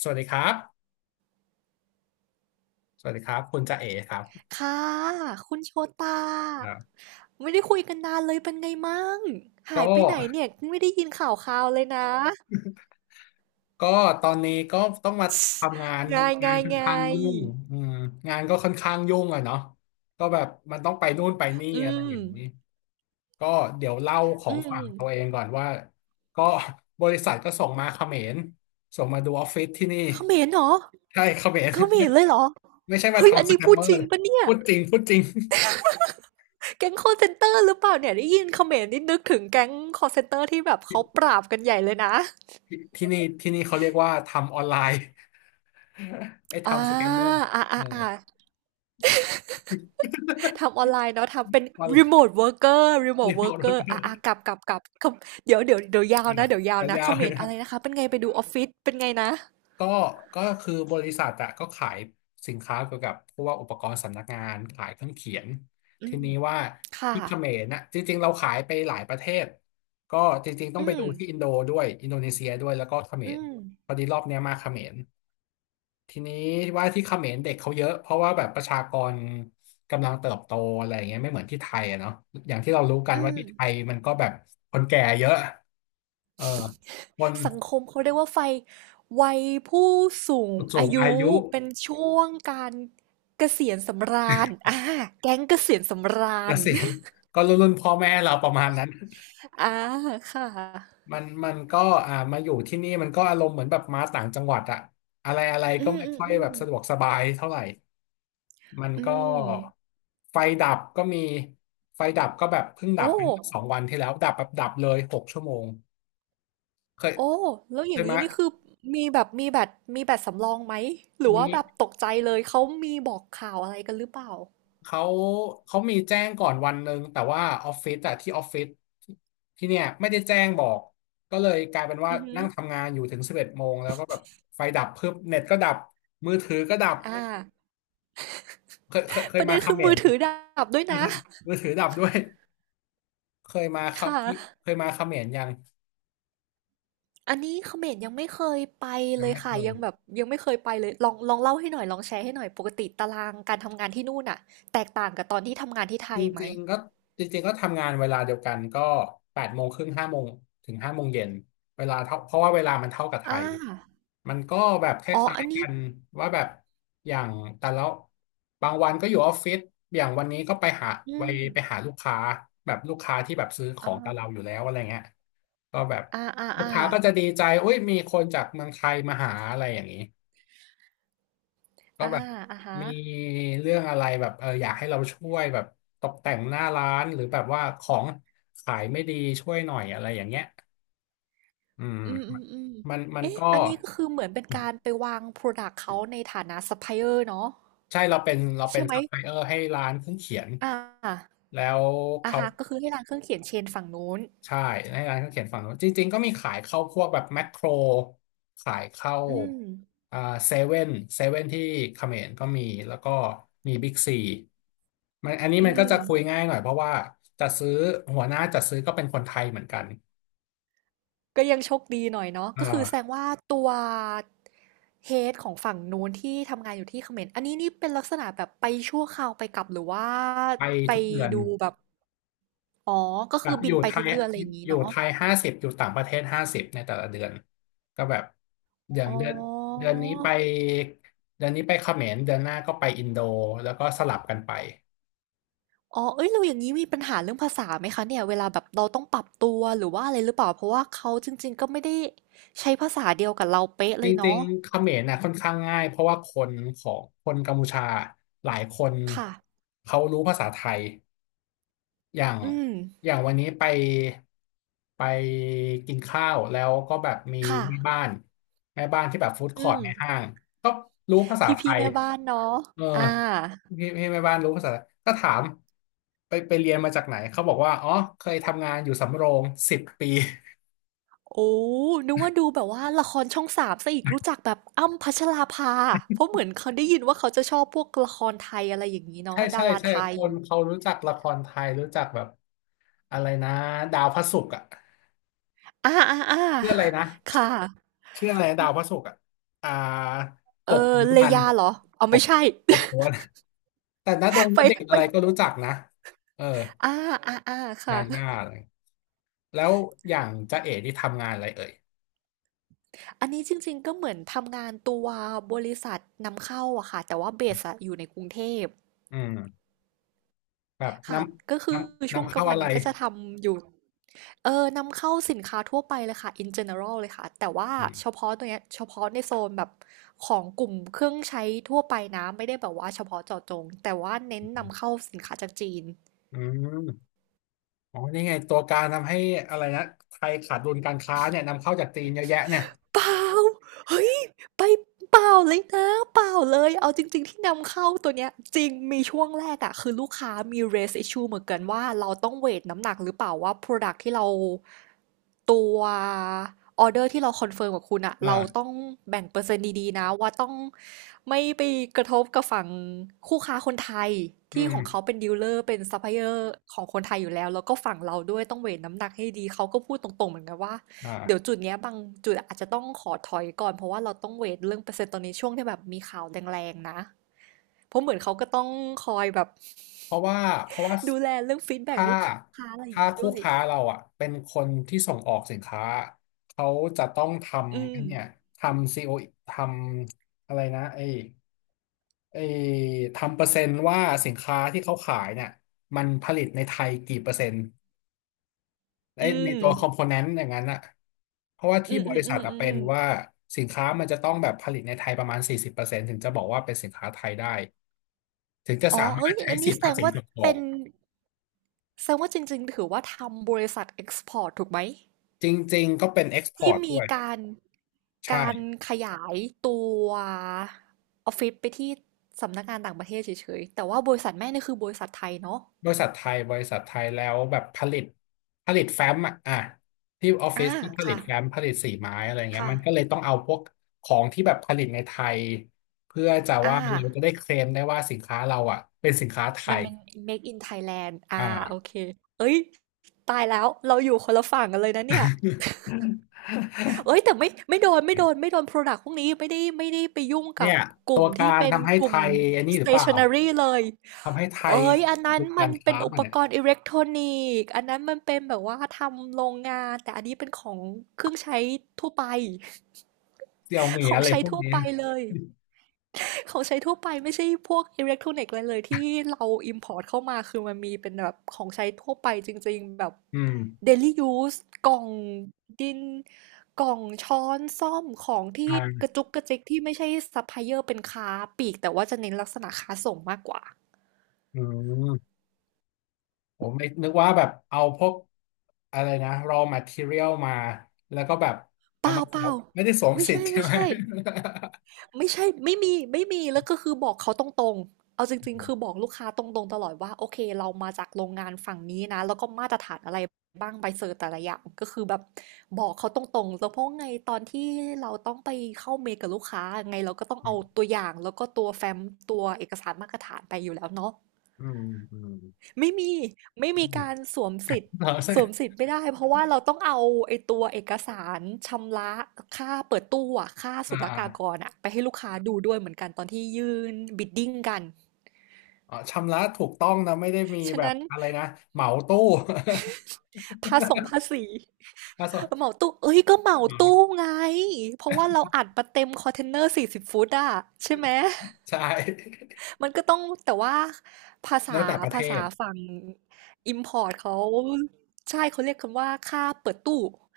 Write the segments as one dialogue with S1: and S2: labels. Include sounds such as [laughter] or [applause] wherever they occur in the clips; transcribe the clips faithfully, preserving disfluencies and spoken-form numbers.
S1: สวัสดีครับ สวัสดีครับคุณจ่าเอ๋ครับ
S2: ค่ะคุณโชตา
S1: ่า
S2: ไม่ได้คุยกันนานเลยเป็นไงมั่ง
S1: ก็
S2: หายไปไหนเนี่ยไม่ได้ยินข่าวคราวเลยนะ
S1: ก็ตอนนี้ก็ต้องมาทำงา
S2: [laughs]
S1: น
S2: [tsk] ง่าย
S1: งา
S2: งา
S1: น
S2: ย
S1: ค่อน
S2: งา
S1: ข้าง
S2: ย
S1: ยุ่งอืมงานก็ค่อนข้างยุ่งอะเนาะก็แบบมันต้องไปนู่นไปนี่
S2: อื
S1: อะไร
S2: ม
S1: อย่างนี้ก็เดี๋ยวเล่าขอ
S2: อื
S1: ง
S2: ม
S1: ฝั่งตัวเองก่อนว่าก็บริษัทก็ส่งมาเขมรส่งมาดูออฟฟิศที่นี่
S2: เขมรเหรอ
S1: ใช่เขมร
S2: เขม
S1: [laughs] ไม่
S2: รเลยเหรอ
S1: ไม่ใช่มา
S2: เฮ้ยอัน
S1: ทำส
S2: นี้
S1: แกม
S2: พูด
S1: เมอ
S2: จริ
S1: ร์
S2: งปะเนี่ย
S1: พูดจริงพูดจริง
S2: แก๊งคอลเซ็นเตอร์หรือเปล่าเนี่ยได้ยินเขมรนี่นึกถึงแก๊งคอลเซ็นเตอร์ที่แบบเขาปราบกันใหญ่เลยนะ
S1: ที่นี่ที่นี่เขาเรียกว่าทำออนไลน์ [laughs] ไอ้
S2: อ่า
S1: ทำสแกมเมอร์
S2: อ่า
S1: เอ
S2: อ่า
S1: อ
S2: อ่า ทำอ
S1: [laughs]
S2: อนไลน์เนาะทำเป็น
S1: มา
S2: remote worker remote worker อร์รีโม
S1: เรี
S2: ท
S1: ยก
S2: เวิ
S1: เอา
S2: ร์ก
S1: ร
S2: เกอ
S1: ถ
S2: ร์อ่ะอ่ะกลับกลับกลับคำเดี๋ยวเดี๋ยวเดี๋ยวยาว
S1: อ่ะ
S2: นะเดี๋ยวยาว
S1: แต่
S2: นะ
S1: ยา
S2: เข
S1: วเล
S2: ม
S1: ย
S2: ร
S1: นะ
S2: อะไรนะคะเป็นไงไปดูออฟฟิศเป็นไงนะ
S1: ก็ก็คือบริษัทอะก็ขายสินค้าเกี่ยวกับพวกอุปกรณ์สำนักงานขายเครื่องเขียน
S2: อื
S1: ที
S2: ม
S1: นี้ว่า
S2: ค่ะ
S1: ที่เขมรนะจริงๆเราขายไปหลายประเทศก็จริงๆต้อง
S2: อื
S1: ไปดู
S2: ม
S1: ที่อินโดด้วยอินโดนีเซียด้วยแล้วก็เขม
S2: อื
S1: ร
S2: ม
S1: พอดีรอบเนี้ยมาเขมร ทีนี้ว่าที่เขมรเด็กเขาเยอะเพราะว่าแบบประชากรกำลังเติบโตอะไรอย่างเงี้ยไม่เหมือนที่ไทยอะเนาะอย่างที่เรารู้กัน
S2: อื
S1: ว่า
S2: ม
S1: ที่ไทยมันก็แบบคนแก่เยอะเออคน
S2: สังคมเขาเรียกว่าไฟวัยผู้สูง
S1: สู
S2: อา
S1: งอา
S2: ยุ
S1: ยุ
S2: เป็นช่วงการเกษียณสำราญอ่าแก๊งเกษียณสำรา
S1: เก
S2: ญ
S1: ษียณก็รุ่นรุ่นพ่อแม่เราประมาณนั้น
S2: อ่าค่ะ
S1: มันมันก็อ่ามาอยู่ที่นี่มันก็อารมณ์เหมือนแบบมาต่างจังหวัดอะอะไรอะไร
S2: อื
S1: ก็
S2: ม
S1: ไม่
S2: อืม
S1: ค่อย
S2: อื
S1: แบ
S2: ม
S1: บสะดวกสบายเท่าไหร่มัน
S2: อื
S1: ก็
S2: ม
S1: ไฟดับก็มีไฟดับก็แบบเพิ่งดั
S2: โอ้
S1: บไปเมื่อสองวันที่แล้วดับแบบดับเลยหกชั่วโมง เคย
S2: โอ้แล้วอ
S1: เค
S2: ย่าง
S1: ย
S2: นี้
S1: มา
S2: นี่คือมีแบบมีแบตมีแบตสำรองไหมหรือ
S1: มี
S2: ว่าแบบตกใจเลยเขามีบอกข่าวอะไรกันหรือเปล่า
S1: เขาเขามีแจ้งก่อนวันหนึ่งแต่ว่าออฟฟิศอะที่ออฟฟิศที่เนี่ยไม่ได้แจ้งบอกก็เลยกลายเป็นว่า
S2: อือหือ
S1: นั่งทำงานอยู่ถึงสิบเอ็ดโมงแล้วก็แบบไฟดับเพิ่มเน็ตก็ดับมือถือก็ดับ
S2: อ่า
S1: เคยเคยเค
S2: ป
S1: ย
S2: ระเด็
S1: มา
S2: น
S1: เข
S2: คือ
S1: ม
S2: มือ
S1: ร
S2: ถือดับด้วย
S1: มือ
S2: นะ
S1: ถือมือถือดับด้วยเคยมาค
S2: ค
S1: รับเคย
S2: ่ะ
S1: เคยมาเขมรยัง
S2: อันนี้เขมรยังไม่เคยไป
S1: ยั
S2: เล
S1: ง
S2: ย
S1: ไม่เค
S2: ค่ะ
S1: ย
S2: ยังแบบยังไม่เคยไปเลยลองลองเล่าให้หน่อยลองแชร์ให้หน่อยปกติตารางการทำงานที่นู่นน่ะแตกต่างกับตอนที่ทำงานที่ไท
S1: จ
S2: ยไหม
S1: ริงๆก็จริงๆก็ทำงานเวลาเดียวกันก็แปดโมงครึ่งห้าโมงถึงห้าโมงเย็นเวลาเท่าเพราะว่าเวลามันเท่ากับไท
S2: อ่า
S1: ยมันก็แบบค
S2: อ๋อ
S1: ล้า
S2: อั
S1: ย
S2: น
S1: ๆ
S2: นี้
S1: กันว่าแบบอย่างแต่ละบางวันก็อยู่ออฟฟิศอย่างวันนี้ก็ไปหา
S2: อื
S1: ไป
S2: ม
S1: ไปหาลูกค้าแบบลูกค้าที่แบบซื้อของกับเรา
S2: อ่า
S1: อยู่แล้วอะไรเงี้ยก็แบบ
S2: อ่าอ่า
S1: ลูก
S2: อ่า
S1: ค้าก็จะดีใจอุ้ยมีคนจากเมืองไทยมาหาอะไรอย่างนี้ ก็
S2: อ่า
S1: แบบ
S2: อ่าฮะ
S1: มีเรื่องอะไรแบบเอออยากให้เราช่วยแบบตกแต่งหน้าร้านหรือแบบว่าของขายไม่ดีช่วยหน่อยอะไรอย่างเงี้ยอืม
S2: อืมอืมอืม
S1: มันมัน
S2: เอ๊ะ
S1: ก็
S2: อันนี้ก็คือเหมือนเป็นการไปวางพรอดักต์เขาในฐานะซัพพลายเออร์เนาะ
S1: ใช่เราเป็นเราเป็
S2: ใช่
S1: น
S2: ไหม
S1: ซัพพลายเออร์ให้ร้านเครื่องเขียน
S2: อ่า
S1: แล้ว
S2: อา
S1: เขา
S2: ฮะก็คือให้ร้านเครื่องเขียนเชนฝั่งนู้น
S1: ใช่ให้ร้านเขาเขียนฝั่งนู้นจริงๆก็มีขายเข้าพวกแบบแมคโครขายเข้า
S2: อืม
S1: อ่าเซเว่นเซเว่นที่เขมรก็มีแล้วก็มีบิ๊กซีมันอันนี้
S2: อื
S1: มันก็จะ
S2: ม
S1: คุยง่ายหน่อยเพราะว่าจัดซื้อหัวหน้าจัดซื้อก็เป็นคนไทยเหมือนกัน
S2: ก็ยังโชคดีหน่อยเนาะ
S1: อ
S2: ก็คือแสดง
S1: ่า
S2: ว่าตัว h e a ของฝั่งนู้นที่ทำงานอยู่ที่เขมรอันนี้นี่เป็นลักษณะแบบไปชั่วคราวไปกลับหรือว่า
S1: ไป
S2: ไป
S1: ทุกเดือน
S2: ดูแบบอ๋อก็
S1: แบ
S2: คื
S1: บ
S2: อ
S1: อ
S2: บิน
S1: ยู่
S2: ไป
S1: ไท
S2: ทุก
S1: ย
S2: เดือนอะไรอย่างนี้
S1: อยู่
S2: เนาะ
S1: ไทยห้าสิบอยู่ต่างประเทศห้าสิบในแต่ละเดือนก็แบบอย่าง
S2: อ๋อ
S1: เดือนเดือนนี้ไปเดือนนี้ไปเขมรเดือนหน้าก็ไปอินโดแล้วก็สลับกันไป
S2: อ๋อเอ้ยเราอย่างนี้มีปัญหาเรื่องภาษาไหมคะเนี่ยเวลาแบบเราต้องปรับตัวหรือว่าอะไรหรือเปล่า เพราะว่าเขาจริงๆก็ไม่ได้ใช้ภาษาเดียวกับเราเป๊ะ
S1: จ
S2: เลย
S1: ริง
S2: เนาะ
S1: ๆเขมรนะค่อนข้างง่ายเพราะว่าคนของคนกัมพูชาหลายคน
S2: ค่ะ
S1: เขารู้ภาษาไทยอย่าง
S2: อืม
S1: อย่างวันนี้ไปไปกินข้าวแล้วก็แบบมี
S2: ค่ะ
S1: แม่บ้านแม่บ้านที่แบบฟู้ดค
S2: อื
S1: อร์ท
S2: ม
S1: ในห้างก็รู้ภาษา
S2: พี่
S1: ไท
S2: พี่
S1: ย
S2: แม่บ้านเนาะ
S1: เออ
S2: อ่า
S1: พี่พี่แม่บ้านรู้ภาษาก็ถามไปไปเรียนมาจากไหนเขาบอกว่าอ๋อเคยทำงานอยู่สำโรงสิบปี
S2: โอ้นึกว่าดูแบบว่าละครช่องสามซะอีกรู้จักแบบอ้ำพัชราภาเพราะเหมือนเขาได้ยินว่าเขาจะชอบพวกละครไทยอะไรอย่างนี้
S1: ใช่
S2: เนาะดา
S1: ใช่
S2: รา
S1: ใช่
S2: ไท
S1: ค
S2: ย
S1: นเขารู้จักละครไทยรู้จักแบบอะไรนะดาวพระศุกร์อ่ะ
S2: อ่าอ่าอ่า
S1: ชื่ออะไรนะ
S2: ค่ะ
S1: ชื่ออะไรนะดาวพระศุกร์อ่ะอ่าก
S2: เอ
S1: บขุ
S2: อ
S1: น
S2: เล
S1: มันธุ์
S2: ยาเหรอเอา
S1: ก
S2: ไม่
S1: บ
S2: ใช่
S1: กบขุนมันธุ์แต่ณดง
S2: [laughs] ไป
S1: ณเดชน์
S2: ไป
S1: อะไรก็รู้จักนะเออ
S2: อ่าอ่าอ่าค่ะ
S1: ยาย่า
S2: [laughs]
S1: อะไรแล้วอย่างจ๊ะเอ๋ที่ทำงานอะไรเอ่ย
S2: อันนี้จริงๆก็เหมือนทำงานตัวบริษัทนำเข้าอะค่ะแต่ว่าเบสอะอยู่ในกรุงเทพ
S1: อืมแบบน
S2: ค่ะก็
S1: ำ
S2: คื
S1: น
S2: อ
S1: ำ
S2: ช่วง
S1: นำ
S2: กลา
S1: เข้า
S2: งวัน
S1: อะไร
S2: เนี่ยก็จะทำอยู่เออนำเข้าสินค้าทั่วไปเลยค่ะ in general เลยค่ะแต่ว่า
S1: อื
S2: เฉ
S1: ม
S2: พาะตัวเนี้ยเฉพาะในโซนแบบของกลุ่มเครื่องใช้ทั่วไปนะไม่ได้แบบว่าเฉพาะเจาะจงแต่ว่าเน้นนำเข้าสินค้าจากจีน
S1: อืมอ๋อนี่ไงตัวการทำให้อะไรนะไทยขาดดุลการค้าเนี่ยนำเข้าจากจีนเยอะแยะเนี่ย
S2: เปล่าเฮ้ยไปเปล่าเลยนะเปล่าเลย เอาจริงๆที่นำเข้าตัวเนี้ยจริงมีช่วงแรกอะคือลูกค้ามี raise issue เหมือนกันว่าเราต้องเวทน้ำหนักหรือเปล่าว่า product ที่เราตัวออเดอร์ที่เราคอนเฟิร์มกับคุณอะเราต้อ
S1: อ่า
S2: งแบ่งเปอร์เซ็นต์ดีๆนะว่าต้องไม่ไปกระทบกับฝั่งคู่ค้าคนไทย
S1: อื
S2: ที่
S1: ม
S2: ของเขาเป็นดีลเลอร์เป็นซัพพลายเออร์ของคนไทยอยู่แล้วแล้วก็ฝั่งเราด้วยต้องเวทน้ำหนักให้ดีเขาก็พูดตรงๆเหมือนกันว่า เดี๋ยว
S1: อ่า
S2: จุดเนี้ยบางจุดอาจจะต้องขอถอยก่อนเพราะว่าเราต้องเวทเรื่องเปอร์เซ็นต์ตอนนี้ช่วงที่แบบมีข่าวแรงๆนะเพราะเหมือนเขาก็ต้องคอยแบบ
S1: เพราะว่าเพราะว่า
S2: ดูแลเรื่องฟีดแบ็ก
S1: ถ้า
S2: ลูกค้าอะไรอย่า
S1: ถ้า
S2: งนี้
S1: คู่
S2: ด้วย
S1: ค้าเราอ่ะเป็นคนที่ส่งออกสินค้าเขาจะต้องท
S2: อื
S1: ำไอ้
S2: ม
S1: เนี่ยทำซีโอทำอะไรนะไอ้ไอ้ทำเปอร์เซ็นต์ว่าสินค้าที่เขาขายเนี่ยมันผลิตในไทยกี่เปอร์เซ็นต์ไอ้
S2: อื
S1: ในตัวคอมโพ
S2: ม
S1: เนนต์อย่างนั้นอ่ะเพราะว่า
S2: อื
S1: ที่
S2: ม
S1: บ
S2: อืม
S1: ริ
S2: อื
S1: ษัท
S2: ม
S1: อะ
S2: อื
S1: เป็
S2: ม
S1: นว่าสินค้ามันจะต้องแบบผลิตในไทยประมาณสี่สิบเปอร์เซ็นต์ถึงจะบอกว่าเป็นสินค้าไทยได้ถึงจะ
S2: อ๋อ
S1: สามา
S2: เอ้
S1: รถ
S2: ย
S1: ใช้
S2: อัน
S1: สิ
S2: นี้
S1: ท
S2: แส
S1: ธิ
S2: ด
S1: ภา
S2: ง
S1: ษี
S2: ว่า
S1: ส่งออ
S2: เป็
S1: ก
S2: นแสดงว่าจริงๆถือว่าทำบริษัทเอ็กซ์พอร์ตถูกไหม
S1: จริงๆก็เป็นเอ็กซ์พอ
S2: ที่
S1: ร์ต
S2: มี
S1: ด้วย
S2: การ
S1: ใช่
S2: การขยายตัวออฟฟิศไปที่สำนักงานต่างประเทศเฉยๆแต่ว่าบริษัทแม่นี่คือบริษัทไทยเนาะ
S1: บริษัทไทยบริษัทไทยแล้วแบบผลิตผลิตแฟ้มอ่ะอ่ะที่ออฟฟิ
S2: อา
S1: ศที่ผลิต
S2: ค่ะ
S1: แฟ้มผลิตสีไม้อะไรเงี้ย
S2: ค่ะ
S1: มันก็เลยต้องเอาพวกของที่แบบผลิตในไทยเพื่อจะ
S2: อา
S1: ว่าเราจะได้เคลมได้ว่าสินค้าเราอ่ะเป็นสินค้าไท
S2: มัน
S1: ย
S2: เป็น Made in Thailand
S1: อ่า
S2: อาโอเคเฮ้ยตายแล้วเราอยู่คนละฝั่งกันเลยนะเนี่ยเอ้ยแต่
S1: [laughs]
S2: ไม่ไม่โดนไม่โดนไม่โดนพรอดักต์พวกนี้ไม่ได้ไม่ได้ไปยุ่งกั
S1: เนี่
S2: บ
S1: ย
S2: ก
S1: ตั
S2: ลุ่ม
S1: วกา
S2: ที่
S1: ร
S2: เป็น
S1: ทำให้
S2: ก
S1: ไท
S2: ลุ่ม
S1: ยอันนี้หรือเปล่า
S2: stationery เลย
S1: ทำให้ไท
S2: เอ้
S1: ย
S2: ยอันนั้
S1: ดู
S2: นมั
S1: กา
S2: น
S1: ร
S2: เป็
S1: ค้า
S2: นอุ
S1: มัน
S2: ป
S1: เนี่ย
S2: กรณ์อิเล็กทรอนิกส์อันนั้นมันเป็นแบบว่าทำโรงงานแต่อันนี้เป็นของเครื่องใช้ทั่วไป
S1: เซี่ยวเหมี
S2: [laughs]
S1: ย
S2: ของ
S1: อะไร
S2: ใช้
S1: พวก
S2: ทั่ว
S1: นี้
S2: ไปเลย
S1: [laughs]
S2: [laughs] ของใช้ทั่วไปไม่ใช่พวกอิเล็กทรอนิกส์อะไรเลยที่เราอิมพอร์ตเข้ามาคือมันมีเป็นแบบของใช้ทั่วไปจริงๆแบบ
S1: อืม
S2: daily use กล่องดินกล่องช้อนซ้อมของ
S1: อ
S2: ที่กระ
S1: ่า
S2: จุกกระจิกที่ไม่ใช่ซัพพลายเออร์เป็นค้าปลีกแต่ว่าจะเน้นลักษณะค้าส่งมากกว่า
S1: อืม ผมไม่นึกว่าแบบเอาพวกอะไรนะ raw material มาแล้วก็แบบ
S2: เป
S1: เอา
S2: ล่า
S1: มาส
S2: เป
S1: ว
S2: ล่า
S1: มไม่ได้สวม
S2: ไม่
S1: สิท
S2: ใช่
S1: ธิ์ใช่
S2: ไม่
S1: ไหม
S2: ใช่
S1: [laughs]
S2: ไม่ใช่ไม่มีไม่มีแล้วก็คือบอกเขาตรงๆเอาจริงๆคือบอกลูกค้าตรงๆตลอดว่าโอเคเรามาจากโรงงานฝั่งนี้นะแล้วก็มาตรฐานอะไรบ้างใบเซอร์แต่ละอย่างก็คือแบบบอกเขาตรงๆแล้วเพราะไงตอนที่เราต้องไปเข้าเมลกับลูกค้าไงเราก็ต้องเอาตัวอย่างแล้วก็ตัวแฟ้มตัวเอกสารมาตรฐานไปอยู่แล้วเนาะ
S1: อืมอืม
S2: ไม่มีไม่
S1: อื
S2: มีการ
S1: ม
S2: สวมสิทธิ์
S1: เราใช่
S2: สวมสิทธิ์ไม่ได้เพราะว่าเราต้องเอาไอ้ตัวเอกสารชำระค่าเปิดตู้อะค่า
S1: อ่า
S2: ศุล
S1: อ่า
S2: กากรอะไปให้ลูกค้าดูด้วยเหมือนกันตอนที่ยื่นบิดดิ้งกัน
S1: อ๋อชำระถูกต้องนะไม่ได้มี
S2: ฉะ
S1: แบบ
S2: นั้น
S1: อะไรนะเหมาตู้ [laughs]
S2: ภาษงภาษี
S1: อ่ะสอ
S2: เห
S1: น
S2: มาตู้เอ้ยก็เหมาตู้ไงเพราะว่าเราอัดมาเต็มคอนเทนเนอร์สี่สิบฟุตอะใช่ไหม
S1: ใช่
S2: มันก็ต้องแต่ว่าภาษา
S1: แล้วแต่ประเท
S2: ภาษา
S1: ศ
S2: ฝั่ง import เขาใช่เขาเรียกคำว่าค่าเปิดตู้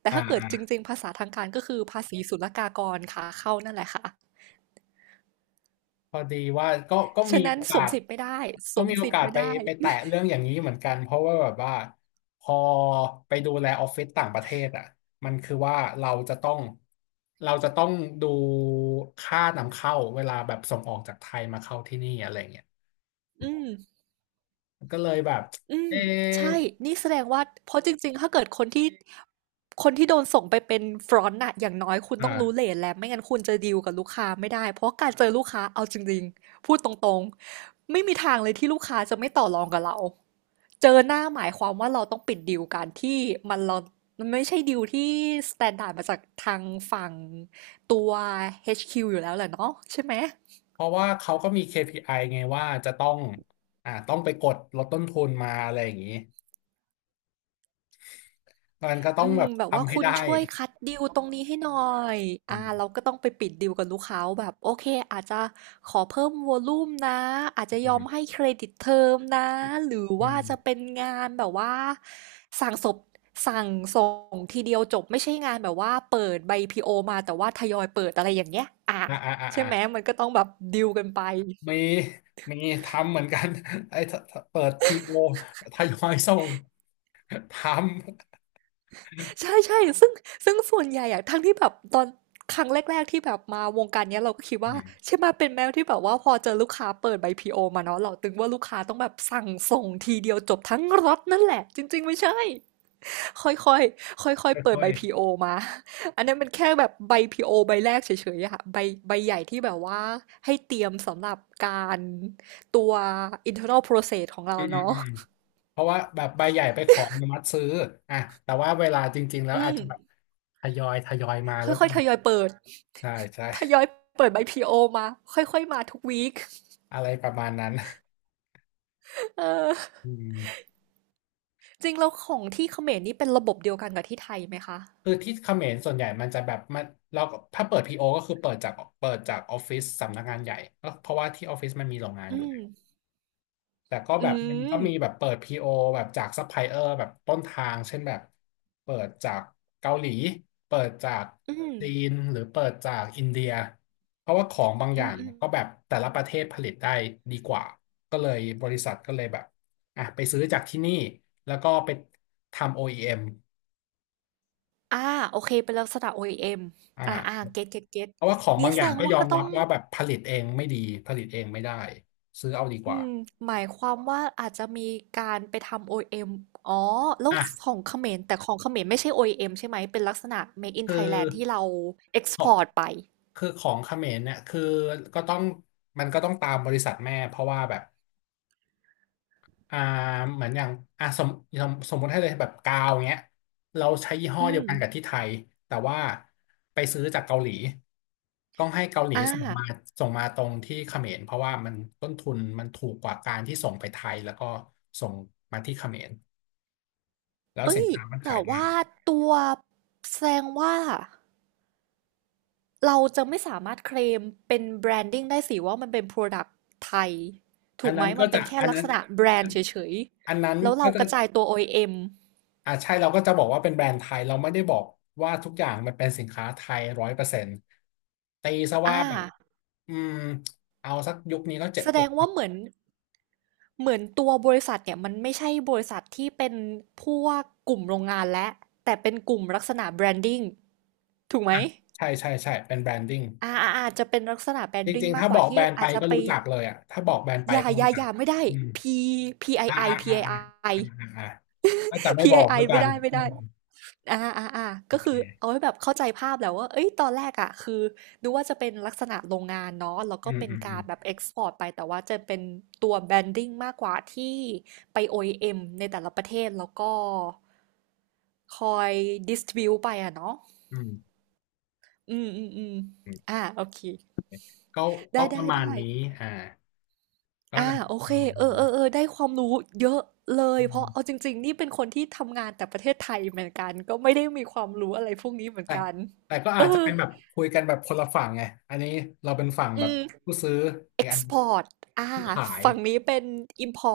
S2: แต่ถ้าเกิด
S1: อ่า
S2: จริงๆภาษาทางการก็คือภาษีศุลกากรค่ะเข้านั่นแหละค่ะ
S1: พอดีว่าก็ก็มี
S2: ฉะนั้น
S1: โอ
S2: ส
S1: กา
S2: วม
S1: ส
S2: สิทธิ์ไม่ได้ส
S1: ก็
S2: วม
S1: มีโอ
S2: สิท
S1: กา
S2: ธิ์
S1: ส
S2: ไม่
S1: ไป
S2: ได้
S1: ไปแตะเรื่องอย่างนี้เหมือนกันเพราะว่าแบบว่าพอไปดูแลออฟฟิศต่างประเทศอ่ะมันคือว่าเราจะต้องเราจะต้องดูค่านำเข้าเวลาแบบส่งออกจากไทยมาเข้าที่นี่อะไรเงี้ย
S2: อืม
S1: ก็เลยแบบ
S2: อื
S1: เอ
S2: ม
S1: อ
S2: ใช่นี่แสดงว่าเพราะจริงๆ ถ้าเกิดคนที่คนที่โดนส่งไปเป็น front น่ะอย่างน้อยคุณต้องรู้
S1: อ่า
S2: เรทแล้วไม่งั้นคุณจะดีลกับลูกค้าไม่ได้เพราะการเจอลูกค้าเอาจริงๆพูดตรงๆไม่มีทางเลยที่ลูกค้าจะไม่ต่อรองกับเราเจอหน้าหมายความว่าเราต้องปิดดีลกันที่มันเรามันไม่ใช่ดีลที่ s t ต n d า r d มาจากทางฝั่งตัว เอช คิว อชคิวอยู่แล้วแหละเนาะใช่ไหม
S1: เพราะว่าเขาก็มี เค พี ไอ ไอไงว่าจะต้องอ่าต้องไปกดลดต้นทุนมาอะไรอย่างนี้มันก็ต้อ
S2: อื
S1: ง
S2: ม
S1: แบบ
S2: แบบว่า
S1: ทำให้
S2: คุณ
S1: ได้
S2: ช่วยคัดดีลตรงนี้ให้หน่อย
S1: อื
S2: อ่าเราก็
S1: ม
S2: ต้องไปปิดดีลกับลูกค้าว่าแบบโอเคอาจจะขอเพิ่มวอลลุ่มนะอาจจะ
S1: อื
S2: ยอมให้
S1: ม
S2: เครดิตเทอมนะหรือ
S1: อื
S2: ว่าจะ
S1: ม
S2: เป็นงานแบบว่าสั่งสบสั่งส่งทีเดียวจบไม่ใช่งานแบบว่าเปิดใบพีโอมาแต่ว่าทยอยเปิดอะไรอย่างเงี้ยอ่า
S1: อ่าอ่า
S2: ใช่
S1: อ่า
S2: ไหมมันก็ต้องแบบดีลกันไป
S1: มีมีทำเหมือนกัน [laughs] ไอ้ถ้าถ้าเปิดพีโอทยอยส่ง [laughs] ท
S2: ใช่ๆซึ่งซึ่งส่วนใหญ่อะทั้งที่แบบตอนครั้งแรกๆที่แบบมาวงการเนี้ยเราก็คิด
S1: ำอื
S2: ว่า
S1: ม
S2: ใช่ไหมเป็นแมวที่แบบว่าพอเจอลูกค้าเปิดใบ พี โอ มาเนาะเราตึงว่าลูกค้าต้องแบบสั่งส่งทีเดียวจบทั้งรถนั่นแหละจริงๆไม่ใช่ค่อยๆค่อยๆเปิด
S1: ค่อ
S2: ใบ
S1: ย
S2: พี โอ มาอันนั้นมันแค่แบบใบ พี โอ ใบแรกเฉยๆอะค่ะใบใบใหญ่ที่แบบว่าให้เตรียมสำหรับการตัว internal process ของ
S1: ๆ
S2: เรา
S1: อืมอืม
S2: เนาะ
S1: อืมเพราะว่าแบบใบใหญ่ไปขออนุมัติซื้ออ่ะแต่ว่าเวลาจริงๆแล้ว
S2: อื
S1: อาจ
S2: ม
S1: จะแบบทยอยทยอยมา
S2: ค่
S1: แล้วกั
S2: อย
S1: น
S2: ๆทยอยเปิด
S1: ใช่ใช่
S2: ทยอยเปิดใบ พี โอ มาค่อยๆมาทุกวีก
S1: อะไรประมาณนั้น
S2: เออ
S1: อืม
S2: จริงแล้วของที่เขมรนี่เป็นระบบเดียวกันกับที่ไทยไหมคะ
S1: คือที่เขมรส่วนใหญ่มันจะแบบมันเราก็ถ้าเปิดพีโอก็คือเปิดจากเปิดจากออฟฟิศสำนักงานใหญ่ก็เพราะว่าที่ออฟฟิศมันมีโรงงาน
S2: อื
S1: อยู่
S2: ม
S1: แต่ก็
S2: อื
S1: แบบมันก็
S2: ม
S1: มีแบบเปิด พี โอ แบบจากซัพพลายเออร์แบบต้นทางเช่นแบบเปิดจากเกาหลีเปิดจาก
S2: อืม
S1: จีนหรือเปิดจากอินเดียเพราะว่าของบางอ
S2: อื
S1: ย่า
S2: ม
S1: ง
S2: อืม
S1: ก็แบบแต่ละประเทศผลิตได้ดีกว่าก็เลยบริษัทก็เลยแบบอ่ะไปซื้อจากที่นี่แล้วก็ไปทำ โอ อี เอ็ม ออีเอ็ม
S2: อ่าโอเคเป็นลักษณะ โอ อี เอ็ม
S1: อ่
S2: ออีเอ็มอ่าอ่า
S1: า
S2: เก็ตเก็ตเก็ต
S1: เพราะว่าของ
S2: นี้
S1: บาง
S2: แส
S1: อย่า
S2: ด
S1: ง
S2: ง
S1: ก็
S2: ว่า
S1: ยอ
S2: ก็
S1: ม
S2: ต้
S1: รั
S2: อ
S1: บ
S2: ง
S1: ว่าแบบผลิตเองไม่ดีผลิตเองไม่ได้ซื้อเอาดีก
S2: อื
S1: ว่า
S2: มหมายความว่าอาจจะมีการไปทำ โอ อี เอ็ม ออีเอ็มอ๋อแล้ว
S1: อ่ะ
S2: ของเขมรแต่ของเขมรไม่ใช่ โอ อี เอ็ม ใช่ไหมเป็นลักษณะ Made in
S1: คือ
S2: Thailand ที่เรา
S1: ของ
S2: export ไป
S1: คือของเขมรเนี่ยคือก็ต้องมันก็ต้องตามบริษัทแม่เพราะว่าแบบอ่าเหมือนอย่างอ่าสมสมสมมติให้เลยแบบกาวเงี้ยเราใช้ยี่ห้อ
S2: อื
S1: เดียว
S2: ม
S1: กันกับที่ไทยแต่ว่าไปซื้อจากเกาหลีต้องให้เกาหลี
S2: อ่า
S1: ส่งมาส่งมาตรงที่เขมรเพราะว่ามันต้นทุนมันถูกกว่าการที่ส่งไปไทยแล้วก็ส่งมาที่เขมรแล้ว
S2: เอ้
S1: สิน
S2: ย
S1: ค้ามัน
S2: แต่
S1: ขายได้
S2: ว่าตัวแสดงว่าเราจะไม่สามารถเคลมเป็นแบรนดิ้งได้สิว่ามันเป็น Product ไทย
S1: อั
S2: ถู
S1: น
S2: กไหม
S1: นั้นก็
S2: มันเป็
S1: จะ
S2: นแค่
S1: อัน
S2: ลัก
S1: นั้
S2: ษ
S1: น
S2: ณะแบรนด์เฉย
S1: อันนั้น
S2: ๆแล้ว
S1: ก็
S2: เรา
S1: จะ
S2: กระจายตัว โอ อี เอ็ม ออีเอ็ม
S1: อ่าใช่เราก็จะบอกว่าเป็นแบรนด์ไทยเราไม่ได้บอกว่าทุกอย่างมันเป็นสินค้าไทยร้อยเปอร์เซ็นต์ตีซะว่า
S2: อ่า
S1: แบบอืมเอาสักยุคนี้ก็เจ็ด
S2: แส
S1: ห
S2: ด
S1: ก
S2: งว่าเหมือนเหมือนตัวบริษัทเนี่ยมันไม่ใช่บริษัทที่เป็นพวกกลุ่มโรงงานและแต่เป็นกลุ่มลักษณะแบรนดิ้งถูกไหม
S1: ใช่ใช่ใช่เป็นแบรนดิ้ง
S2: อ่าอาอาจจะเป็นลักษณะแบร
S1: จ
S2: นดิ้ง
S1: ริงๆ
S2: มาก
S1: ถ้า
S2: ก
S1: บ
S2: ว่า
S1: อกแบ
S2: ที่
S1: รนด์ไป
S2: อาจจะ
S1: ก็
S2: ไป
S1: รู้จักเลยอ่ะถ้าบอกแบรนด์ไป
S2: อย่า
S1: ก็
S2: อ
S1: รู้
S2: ย่า
S1: จั
S2: อ
S1: ก
S2: ย่าไม่ได้
S1: อืม
S2: P
S1: อ่า
S2: พี ไอ ไอ
S1: อ่าอ่าอ่า
S2: พี ไอ ไอ
S1: อ่าอ่าอ่าก็จะไม่บอก
S2: พี ไอ ไอ
S1: แล้ว
S2: [laughs]
S1: กั
S2: ไม่
S1: น
S2: ได้ไม่
S1: อื
S2: ได้
S1: ม
S2: อ่าอ่าอ่า
S1: โอ
S2: ก็
S1: เค
S2: คือเอาให้แบบเข้าใจภาพแหล้วว่าเอ้ยตอนแรกอ่ะคือดูว่าจะเป็นลักษณะโรงงานเนาะ แล้ว
S1: อื
S2: ก็
S1: ม
S2: เป็น
S1: อืมอื
S2: กา
S1: ม
S2: รแบบเอ็กซ์พอร์ตไปแต่ว่าจะเป็นตัวแบรนดิ้งมากกว่าที่ไป โอ อี เอ็ม ในแต่ละประเทศแล้วก็คอยดิสทริบิวไปอ่ะเนาะ
S1: อืม
S2: อืมอืมอืม
S1: อืม
S2: อ่าโอเค
S1: ก็ก็
S2: ได้
S1: ป
S2: ได้
S1: ระมาณ
S2: ได้
S1: นี้อ่าก็
S2: อา
S1: นะ
S2: โอเคเออๆๆได้ความรู้เยอะเลย
S1: อื
S2: เพราะ
S1: ม
S2: เอาจริงๆนี่เป็นคนที่ทำงานแต่ประเทศไทยเหมือนกันก็ไม่ได้มีความรู้อะไรพวกนี้เหมือน
S1: แต่
S2: กัน
S1: แต่ก็
S2: เอ
S1: อาจจะ
S2: อ
S1: เป็นแบบคุยกันแบบคนละฝั่งไงอันนี้เราเป็นฝั่ง
S2: อื
S1: แบบ
S2: ม
S1: ผู้ซื้ออี
S2: เอ็
S1: ก
S2: ก
S1: อัน
S2: ซ์พอร์ตอา
S1: ผู้ขาย
S2: ฝั่งนี้เป็น [laughs] อิมพอ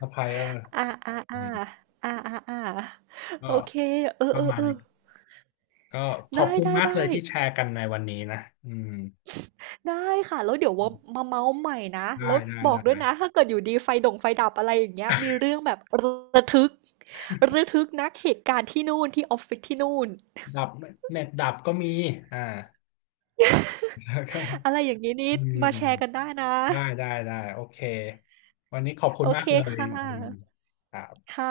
S1: ซัพพลายเออร์
S2: อ่ตอา
S1: อืม
S2: ๆๆอาๆๆ
S1: ก็
S2: โอเคเอ
S1: ประมาณ
S2: อ
S1: นี้
S2: ๆ
S1: ก็ข
S2: ๆไ
S1: อบคุณมากเล
S2: ด้
S1: ยที่
S2: ๆๆ
S1: แชร์กันในวันนี้นะอืม
S2: ได้ค่ะ แล้วเดี๋ยวว่ามาเมาส์ใหม่นะ
S1: ได้
S2: แล้ว
S1: ได้
S2: บอกด้วย
S1: ได้
S2: นะ ถ้าเกิดอยู่ดีไฟดงไฟดับอะไรอย่างเงี้ยมีเรื่องแบบระทึกระทึกนักเหตุการณ์ที่นู่นที่ออฟฟิศที่นู่น
S1: ดับเน็ตดับก็มีอ่า [laughs] แล้วก็
S2: อะไรอย่างงี้นี่
S1: อื
S2: มาแชร์
S1: ม
S2: กันได้นะ
S1: ได้ได้ได้โอเควันนี้ขอบคุ
S2: โอ
S1: ณมา
S2: เค
S1: กเลย
S2: ค่
S1: อืม
S2: ะ
S1: ครับ
S2: ค่ะ